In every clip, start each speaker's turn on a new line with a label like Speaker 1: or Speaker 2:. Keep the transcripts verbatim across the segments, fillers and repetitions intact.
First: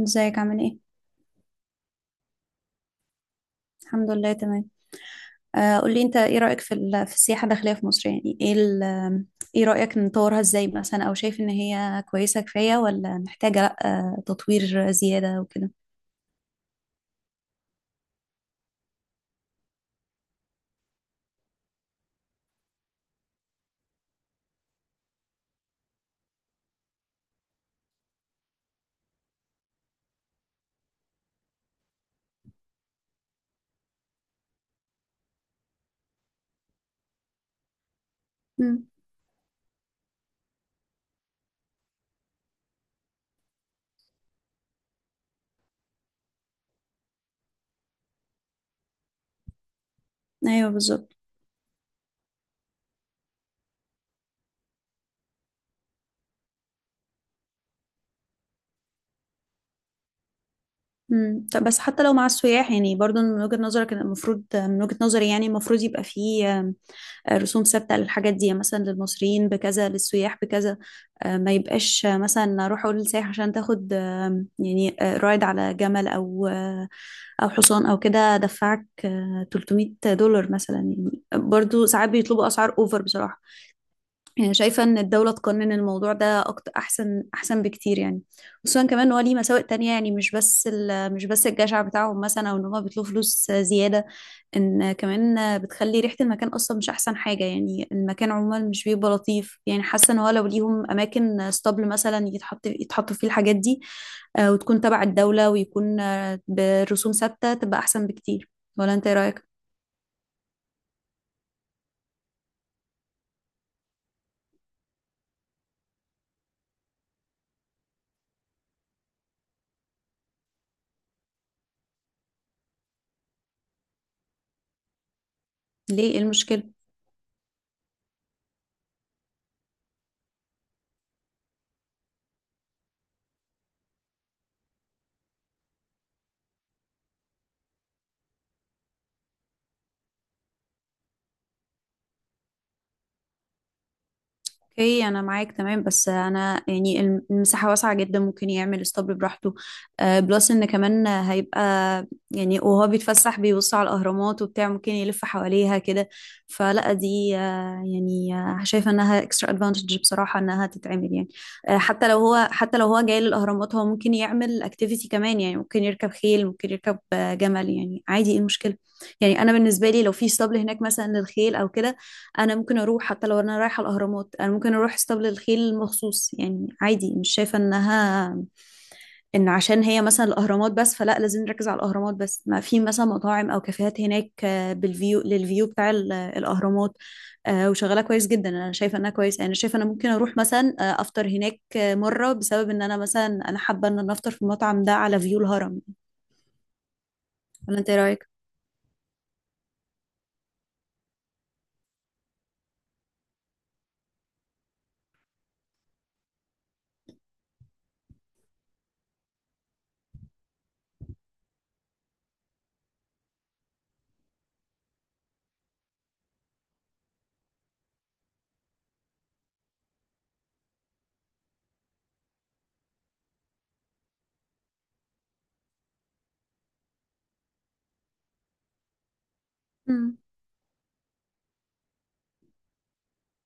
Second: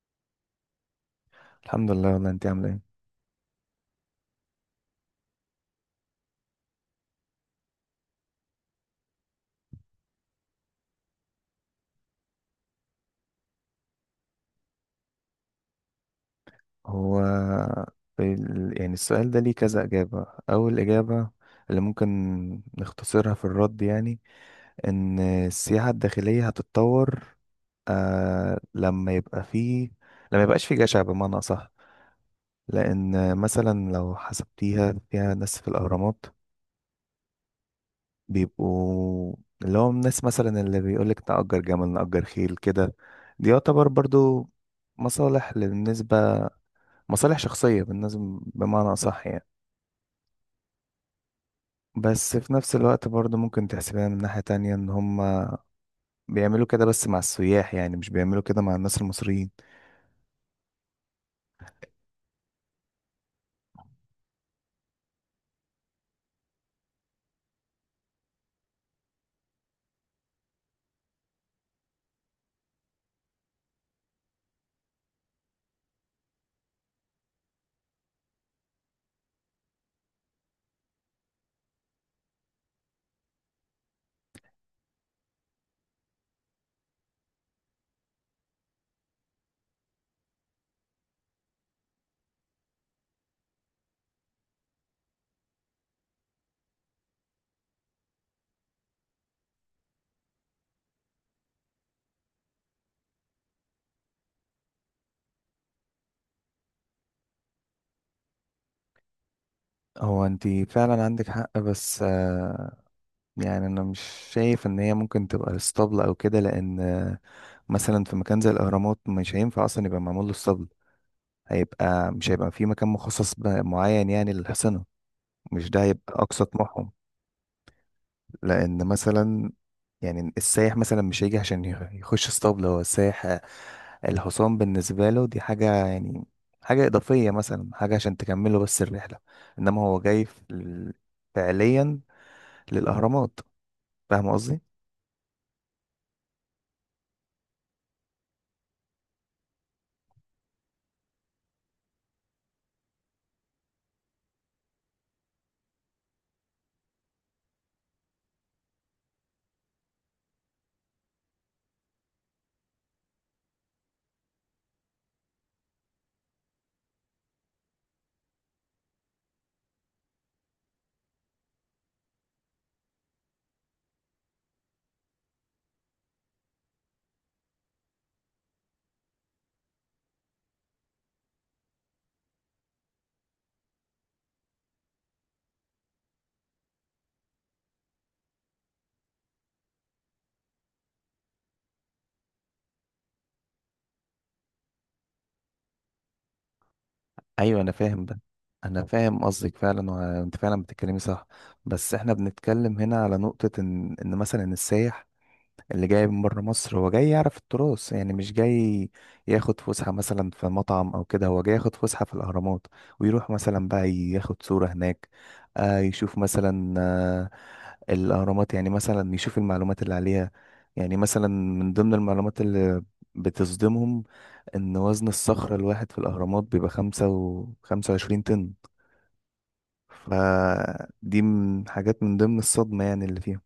Speaker 1: ازيك عامل ايه؟
Speaker 2: الحمد لله، والله انت عامله ايه؟
Speaker 1: الحمد لله تمام. آه قولي انت ايه رأيك في ال- في السياحة الداخلية في مصر، يعني ايه ال- ايه رأيك نطورها ازاي، مثلا او شايف ان هي كويسة كفاية ولا محتاجة، لا آه تطوير زيادة وكده.
Speaker 2: هو ال- يعني السؤال ده ليه كذا اجابه. اول اجابه اللي ممكن نختصرها في الرد يعني ان السياحه الداخليه هتتطور، آه لما يبقى فيه لما يبقاش فيه جشع بمعنى اصح. لان مثلا لو حسبتيها فيها ناس في الاهرامات
Speaker 1: امم.
Speaker 2: بيبقوا، اللي هو الناس مثلا اللي بيقولك نأجر جمل، نأجر خيل كده، دي يعتبر برضو مصالح بالنسبة مصالح شخصية بالنسبة، بمعنى صح يعني.
Speaker 1: ايوه بالظبط.
Speaker 2: بس في نفس الوقت برضه ممكن تحسبها من ناحية تانية ان هم بيعملوا كده بس مع السياح، يعني مش بيعملوا كده مع الناس المصريين.
Speaker 1: امم طب بس حتى لو مع السياح، يعني برضو من وجهة نظرك إن المفروض، من وجهة نظري يعني المفروض يبقى فيه، آه، آه، رسوم ثابته للحاجات دي، يعني مثلا للمصريين بكذا للسياح بكذا. آه، ما يبقاش آه، مثلا اروح اقول للسائح عشان تاخد، آه، يعني آه، رايد على جمل، او آه، او حصان او كده، دفعك آه، تلتميت دولار مثلا. يعني برضو ساعات بيطلبوا اسعار اوفر بصراحه. يعني شايفة إن الدولة تقنن الموضوع ده أكتر، أحسن، أحسن بكتير. يعني خصوصا كمان إن هو ليه مساوئ تانية، يعني مش بس ال- مش بس الجشع بتاعهم، مثلا، أو إن هما بيطلبوا فلوس زيادة. إن كمان بتخلي ريحة المكان أصلا مش أحسن حاجة، يعني المكان عموما مش بيبقى لطيف. يعني حاسة إن هو لو ليهم أماكن ستابل مثلا يتحط يتحطوا فيه الحاجات دي، آه، وتكون تبع الدولة ويكون آه، برسوم ثابتة، تبقى أحسن بكتير. ولا أنت إيه رأيك؟
Speaker 2: هو انت فعلا عندك حق، بس آه، يعني انا مش شايف ان هي ممكن تبقى اسطبل او كده، لان آه، مثلا في مكان زي الاهرامات مش هينفع اصلا يبقى معمول له اسطبل. هيبقى مش هيبقى في مكان مخصص ب- معين يعني للحصنة. مش ده
Speaker 1: ليه
Speaker 2: هيبقى
Speaker 1: إيه
Speaker 2: اقصى
Speaker 1: المشكلة؟
Speaker 2: طموحهم. لان مثلا يعني السايح مثلا مش هيجي عشان يخ- يخش اسطبل. هو السايح الحصان بالنسبه له دي حاجه يعني، حاجه اضافيه مثلا، حاجه عشان تكمله بس الرحله. انما هو جاي في ال- فعليا للاهرامات. فاهم قصدي؟
Speaker 1: اوكي انا معاك تمام، بس انا يعني الم- المساحه واسعه جدا، ممكن يعمل اسطبل براحته، آه، بلس ان كمان هيبقى، يعني وهو بيتفسح بيبص على الاهرامات وبتاع، ممكن يلف حواليها كده. فلا دي آه، يعني آه، شايفه انها اكسترا ادفانتج بصراحه انها تتعمل، يعني آه، حتى لو هو حتى لو هو جاي للاهرامات، هو ممكن يعمل اكتيفيتي كمان. يعني ممكن يركب خيل، ممكن يركب آه، جمل، يعني عادي، ايه المشكله؟ يعني انا بالنسبه لي، لو في اسطبل هناك مثلا للخيل او كده، انا ممكن اروح حتى لو انا رايحه الاهرامات، انا ممكن اروح اسطبل الخيل مخصوص، يعني عادي. مش شايفه انها، ان عشان هي مثلا الاهرامات بس فلا لازم نركز على الاهرامات بس. ما في مثلا مطاعم او كافيهات هناك، آه، بالفيو للفيو بتاع ال- الاهرامات، آه، وشغاله كويس جدا. انا شايفه انها كويس، يعني انا شايفه انا ممكن اروح مثلا آه، افطر هناك آه، مره، بسبب ان انا مثلا انا حابه ان انا افطر في المطعم ده على فيو الهرم.
Speaker 2: ايوه، انا
Speaker 1: ولا انت إيه
Speaker 2: فاهم ده.
Speaker 1: رايك؟
Speaker 2: انا فاهم قصدك فعلا، وانت فعلا بتتكلمي صح. بس احنا بنتكلم هنا على نقطه ان ان مثلا السايح اللي جاي من بره مصر هو جاي يعرف التراث يعني، مش جاي ياخد فسحة مثلا في مطعم أو كده. هو جاي ياخد فسحة في الأهرامات، ويروح مثلا بقى ياخد صورة هناك. آه يشوف مثلا آه الأهرامات، يعني مثلا يشوف المعلومات اللي عليها. يعني مثلا من ضمن المعلومات اللي بتصدمهم إن وزن الصخرة الواحد في الأهرامات بيبقى خمسة وخمسة وعشرين طن. فدي من حاجات من ضمن الصدمة يعني اللي فيها.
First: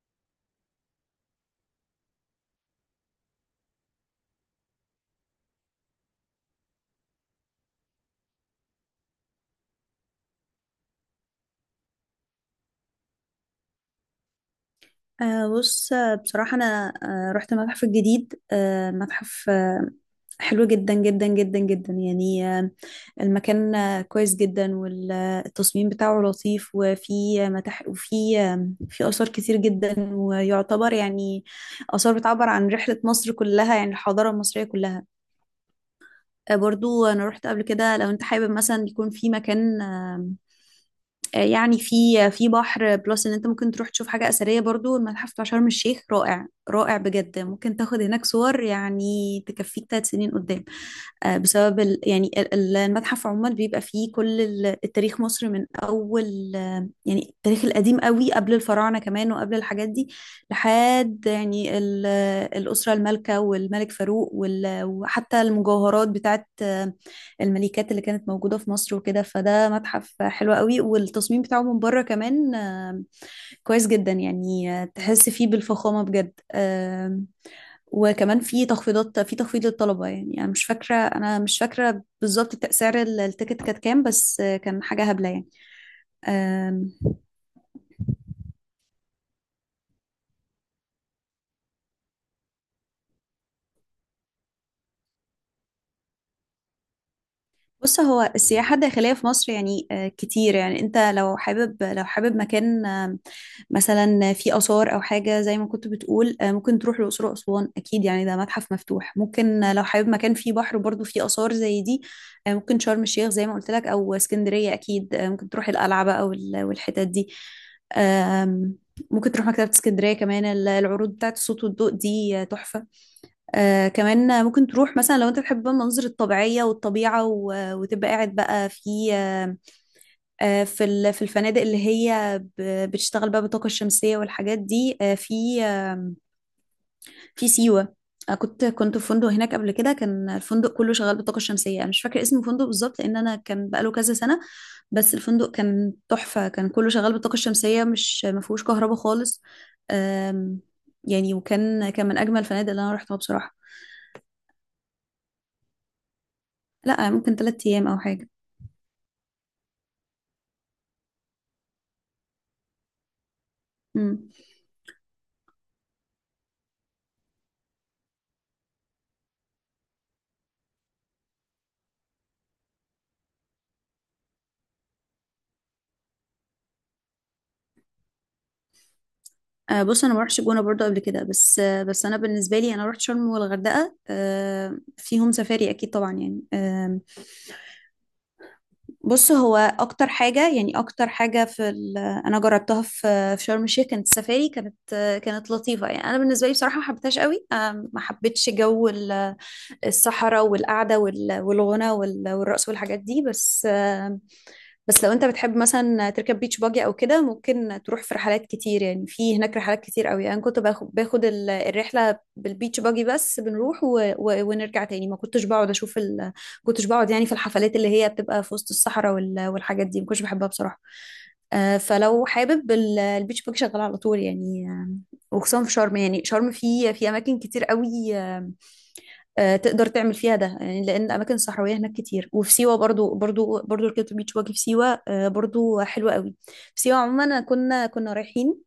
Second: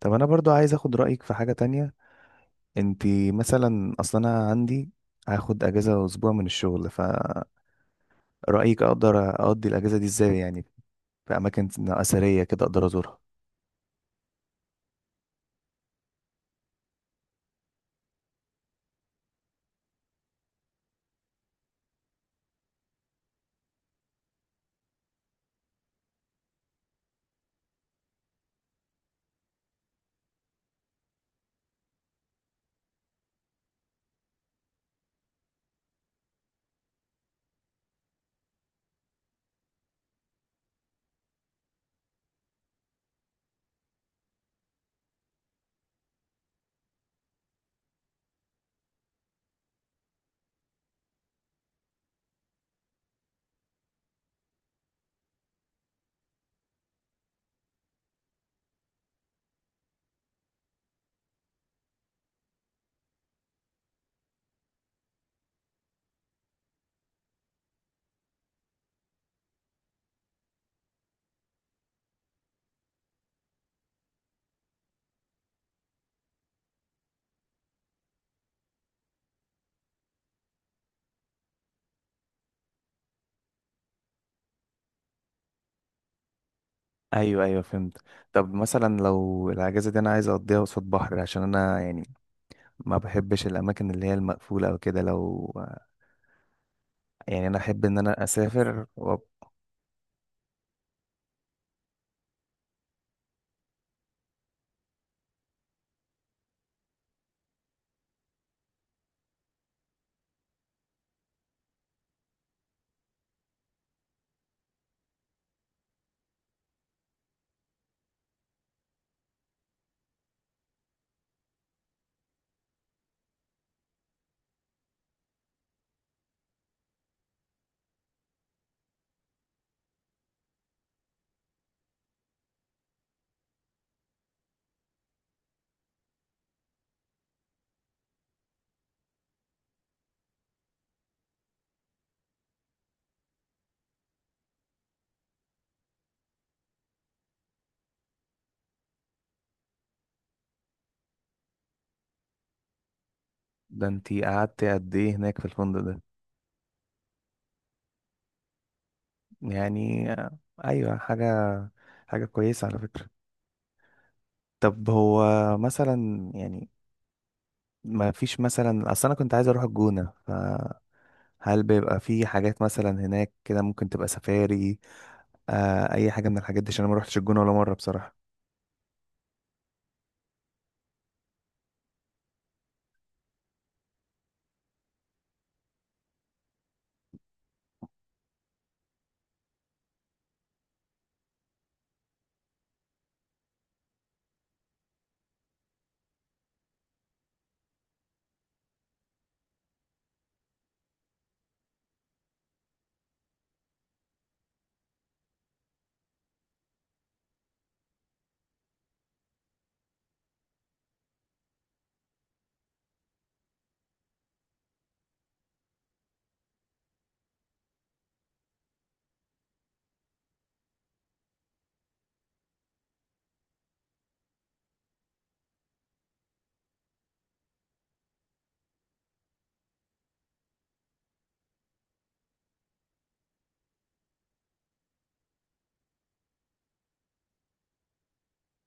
Speaker 2: طب أنا برضو عايز أخد رأيك في حاجة تانية. انتي مثلا، اصلا انا عندي هاخد اجازه اسبوع من الشغل، فرايك اقدر اقضي الاجازه دي ازاي يعني؟ في اماكن اثريه كده اقدر ازورها؟
Speaker 1: آه بص آه، بصراحة أنا آه رحت المتحف الجديد، آه متحف آه حلو جدا جدا جدا جدا، يعني آه المكان آه كويس جدا، والتصميم بتاعه لطيف، وفي آه، متاح، وفي آه في آثار كتير جدا، ويعتبر يعني آثار بتعبر عن رحلة مصر كلها، يعني الحضارة المصرية كلها. آه برضو أنا رحت قبل كده، لو أنت حابب مثلا يكون في مكان آه، آه، يعني في، في بحر، بلس ان انت ممكن تروح تشوف حاجة أثرية برضو، المتحف بتاع شرم الشيخ رائع رائع بجد، ممكن تاخد هناك صور يعني تكفيك ثلاث سنين قدام. آه، بسبب ال يعني ال- ال- المتحف عموما بيبقى فيه كل ال- التاريخ، مصر من أول آه، يعني التاريخ القديم قوي قبل الفراعنة كمان وقبل الحاجات دي، لحد يعني ال- آه، الأسرة المالكة والملك فاروق وال- وحتى المجوهرات بتاعت الملكات اللي كانت موجودة في مصر وكده. فده متحف حلو قوي، والتصميم بتاعه من بره كمان آه، كويس جدا، يعني آه، تحس فيه بالفخامة بجد. آم، وكمان في تخفيضات، في تخفيض للطلبة. يعني أنا مش فاكرة، أنا مش فاكرة بالظبط سعر ال- التيكت كانت كام، بس آه، كان حاجة هبلة يعني. آم،
Speaker 2: ايوه، ايوه، فهمت. طب مثلا لو الاجازه دي انا عايز اقضيها قصاد بحر عشان انا يعني ما بحبش الاماكن اللي هي المقفوله او كده، لو يعني انا احب ان
Speaker 1: بص
Speaker 2: انا
Speaker 1: هو السياحة
Speaker 2: اسافر
Speaker 1: الداخلية
Speaker 2: و...
Speaker 1: في مصر يعني آه، كتير. يعني انت لو حابب، لو حابب مكان آه، مثلا فيه آثار أو حاجة زي ما كنت بتقول، آه، ممكن تروح الأقصر وأسوان أكيد، يعني ده متحف مفتوح. ممكن آه، لو حابب مكان فيه بحر، برضو فيه آثار زي دي، آه، ممكن شرم الشيخ زي ما قلت لك، أو اسكندرية أكيد، آه، ممكن تروح القلعة أو والحتت دي. آم، ممكن تروح مكتبة اسكندرية كمان، ال- العروض بتاعت الصوت والضوء دي آه، تحفة. آه كمان ممكن تروح مثلا، لو انت بتحب بقى المناظر الطبيعية والطبيعة، و- وتبقى قاعد بقى في آه آه، في ال- في الفنادق اللي هي ب- بتشتغل بقى بالطاقة الشمسية والحاجات دي، آه في آه في سيوة. آه كنت كنت في فندق هناك قبل كده، كان الفندق كله شغال بالطاقة الشمسية. انا مش فاكرة اسم الفندق بالظبط، لان انا كان بقاله كذا سنة. بس الفندق كان تحفة، كان كله شغال بالطاقة الشمسية، مش ما فيهوش كهرباء خالص. آم، يعني وكان كان من اجمل الفنادق اللي انا رحتها بصراحة.
Speaker 2: ده انتي قعدت قد ايه هناك في الفندق ده؟
Speaker 1: لا ممكن ثلاثة ايام او حاجة.
Speaker 2: يعني ايوه، حاجه حاجه كويسه على فكره.
Speaker 1: امم.
Speaker 2: طب هو مثلا يعني ما فيش مثلا، اصل انا كنت عايز اروح الجونة، فهل بيبقى في حاجات مثلا هناك كده ممكن تبقى سفاري؟ آه اي حاجة من الحاجات دي، عشان انا ما روحتش الجونة ولا مرة بصراحة.
Speaker 1: آه بص انا ما رحتش الجونه برضو قبل كده، بس آه بس انا بالنسبه لي، انا رحت شرم والغردقه، آه فيهم سفاري اكيد طبعا، يعني آه بص هو اكتر حاجه، يعني اكتر حاجه في ال- انا جربتها في في شرم الشيخ، كانت السفاري كانت آه كانت لطيفه. يعني انا بالنسبه لي بصراحه ما حبيتهاش قوي، آه ما حبيتش جو ال- الصحراء والقعده وال- والغنى وال- والرقص والحاجات دي، بس. بس لو انت بتحب مثلا تركب بيتش باجي او كده، ممكن تروح في رحلات كتير، يعني في هناك رحلات كتير قوي. انا يعني كنت باخد باخد ال- الرحله بالبيتش باجي، بس بنروح و... و... ونرجع تاني، ما كنتش بقعد اشوف ال... كنتش بقعد يعني في الحفلات اللي هي بتبقى في وسط الصحراء وال... والحاجات دي، ما كنتش بحبها بصراحه. آه، فلو حابب ال- البيتش باجي شغال على طول، يعني آه، وخصوصا في شرم. يعني شرم في في اماكن كتير قوي آه، تقدر تعمل فيها ده، يعني لان اماكن صحراويه هناك كتير. وفي سيوه برضو برضو برضو ركبت بيتش باجي في سيوه، آه، برضو حلوه قوي. في سيوه عموما كنا كنا رايحين،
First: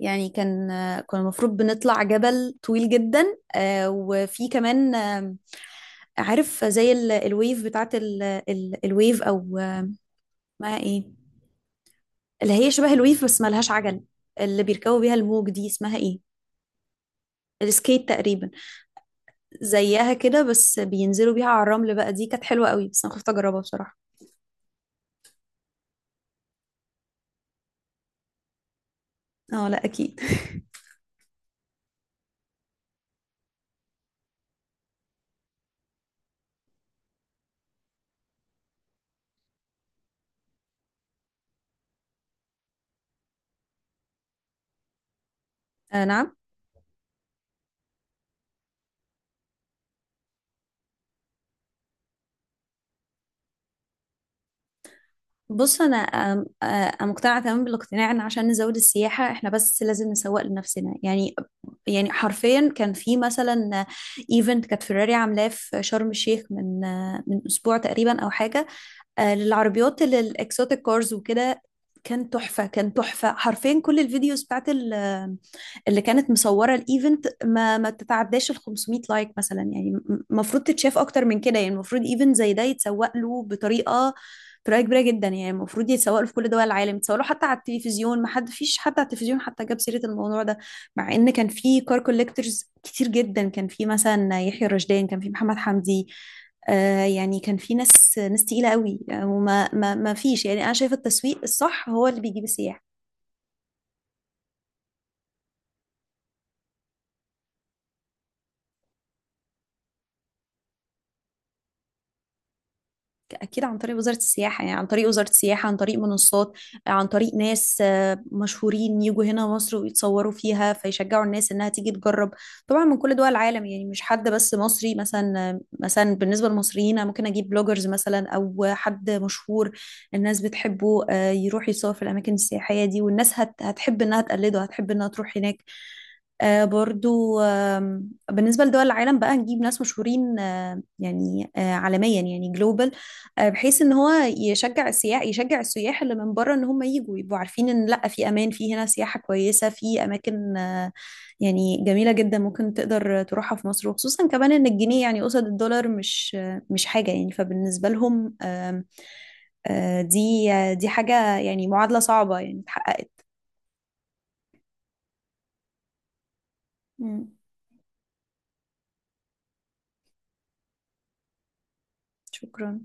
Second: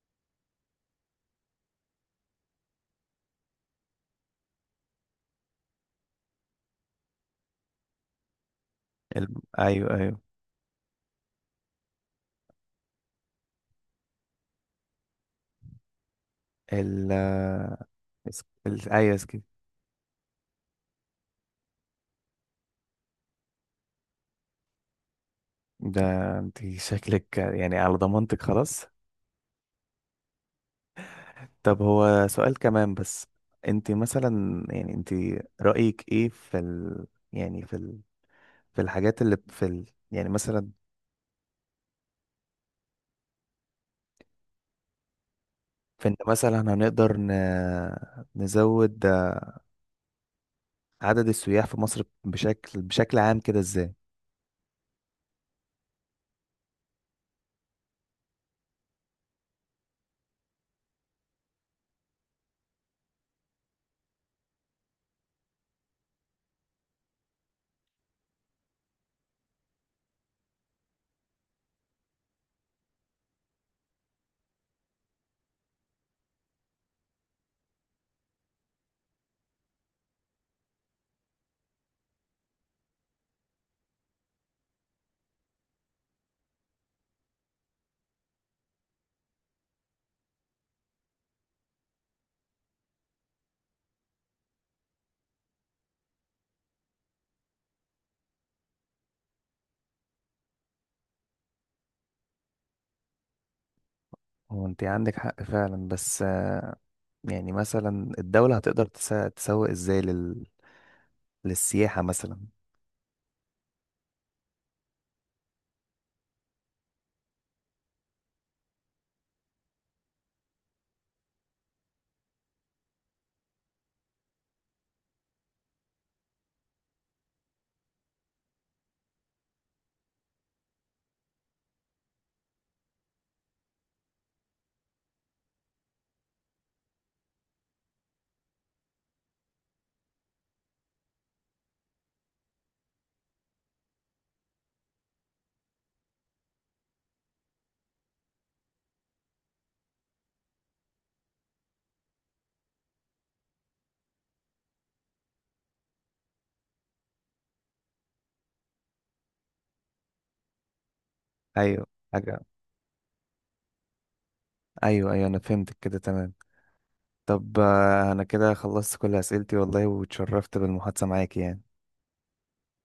Speaker 1: يعني كان آه، كان المفروض بنطلع جبل طويل جدا، آه، وفي كمان آه، عارف زي ال- الويف بتاعت ال- ال- الويف
Speaker 2: ال...
Speaker 1: او آه،
Speaker 2: ايوه، ايوه.
Speaker 1: اسمها ايه، اللي هي شبه الويف بس مالهاش عجل، اللي بيركبوا بيها الموج دي اسمها ايه؟
Speaker 2: ال آه،
Speaker 1: السكيت
Speaker 2: اس-
Speaker 1: تقريبا.
Speaker 2: ال ايوه اسكي.
Speaker 1: زيها كده بس بينزلوا بيها على الرمل بقى، دي كانت حلوه قوي، بس انا خفت اجربها بصراحه.
Speaker 2: ده انت شكلك يعني على ضمانتك خلاص.
Speaker 1: اه لا اكيد.
Speaker 2: طب هو سؤال كمان بس. انت مثلا يعني، انت رأيك ايه في ال... يعني في ال... في الحاجات اللي في ال... يعني مثلا
Speaker 1: آه
Speaker 2: في ان
Speaker 1: نعم.
Speaker 2: مثلا هنقدر ن... نزود عدد السياح في مصر بشكل بشكل عام كده ازاي؟
Speaker 1: بص انا آم، آه، مقتنعه تماما بالاقتناع ان عشان نزود السياحه، احنا بس لازم نسوق لنفسنا. يعني يعني حرفيا كان في مثلا ايفنت كانت فيراري عاملاه في شرم الشيخ، من آه، من اسبوع تقريبا او حاجه، آه، للعربيات اللي الاكسوتيك كارز وكده. كان تحفة، كان تحفة حرفيا. كل الفيديوز بتاعت ال- اللي كانت مصورة الايفنت، ما ما تتعداش ال خمسمائة لايك مثلا. يعني م- المفروض تتشاف اكتر من كده. يعني المفروض ايفنت زي ده يتسوق له بطريقة، طريقة كبيرة جدا. يعني المفروض يتسوق له في كل دول العالم، يتسوق له حتى على التلفزيون. ما حد فيش حد على التلفزيون حتى جاب سيرة الموضوع ده، مع ان كان في كار كوليكتورز كتير جدا. كان في مثلا يحيى الرشدان، كان في محمد حمدي، آه، يعني كان في ناس ناس تقيلة قوي، آه، وما ما ما فيش. يعني أنا شايفة التسويق الصح هو اللي بيجيب السياح.
Speaker 2: هو انت عندك حق فعلا، بس آه، يعني مثلا الدولة هتقدر تسا- تسوق ازاي لل... للسياحة مثلا؟
Speaker 1: اكيد عن طريق وزارة السياحة، يعني عن طريق وزارة السياحة، عن طريق منصات، عن طريق ناس آه، مشهورين، يجوا هنا مصر ويتصوروا فيها، فيشجعوا الناس انها تيجي تجرب. طبعا من كل دول العالم، يعني مش حد بس مصري مثلا، آه، مثلا بالنسبة للمصريين، أنا ممكن اجيب بلوجرز مثلا او حد مشهور الناس بتحبه، آه، يروح يصور في الاماكن السياحية دي، والناس هت- هتحب انها تقلده، هتحب انها تروح هناك آه، برضو. آم، بالنسبة لدول العالم بقى نجيب ناس مشهورين، آه، يعني آه، عالميا، يعني global، آه، بحيث ان هو يشجع السياح، يشجع السياح اللي من بره، ان هم يجوا يبقوا عارفين ان لا، في امان، في هنا سياحة كويسة، في اماكن آه، يعني جميلة جدا، ممكن تقدر تروحها في مصر. وخصوصا كمان ان الجنيه يعني قصاد الدولار مش آه، مش حاجة يعني، فبالنسبة لهم آم، آه، دي آه، دي حاجة يعني
Speaker 2: ايوه
Speaker 1: معادلة صعبة
Speaker 2: حاجة،
Speaker 1: يعني اتحققت.
Speaker 2: ايوه، ايوه، انا فهمتك كده تمام.
Speaker 1: مم.
Speaker 2: طب آه، انا كده خلصت كل اسئلتي والله، واتشرفت بالمحادثة معاك يعني.
Speaker 1: شكرا.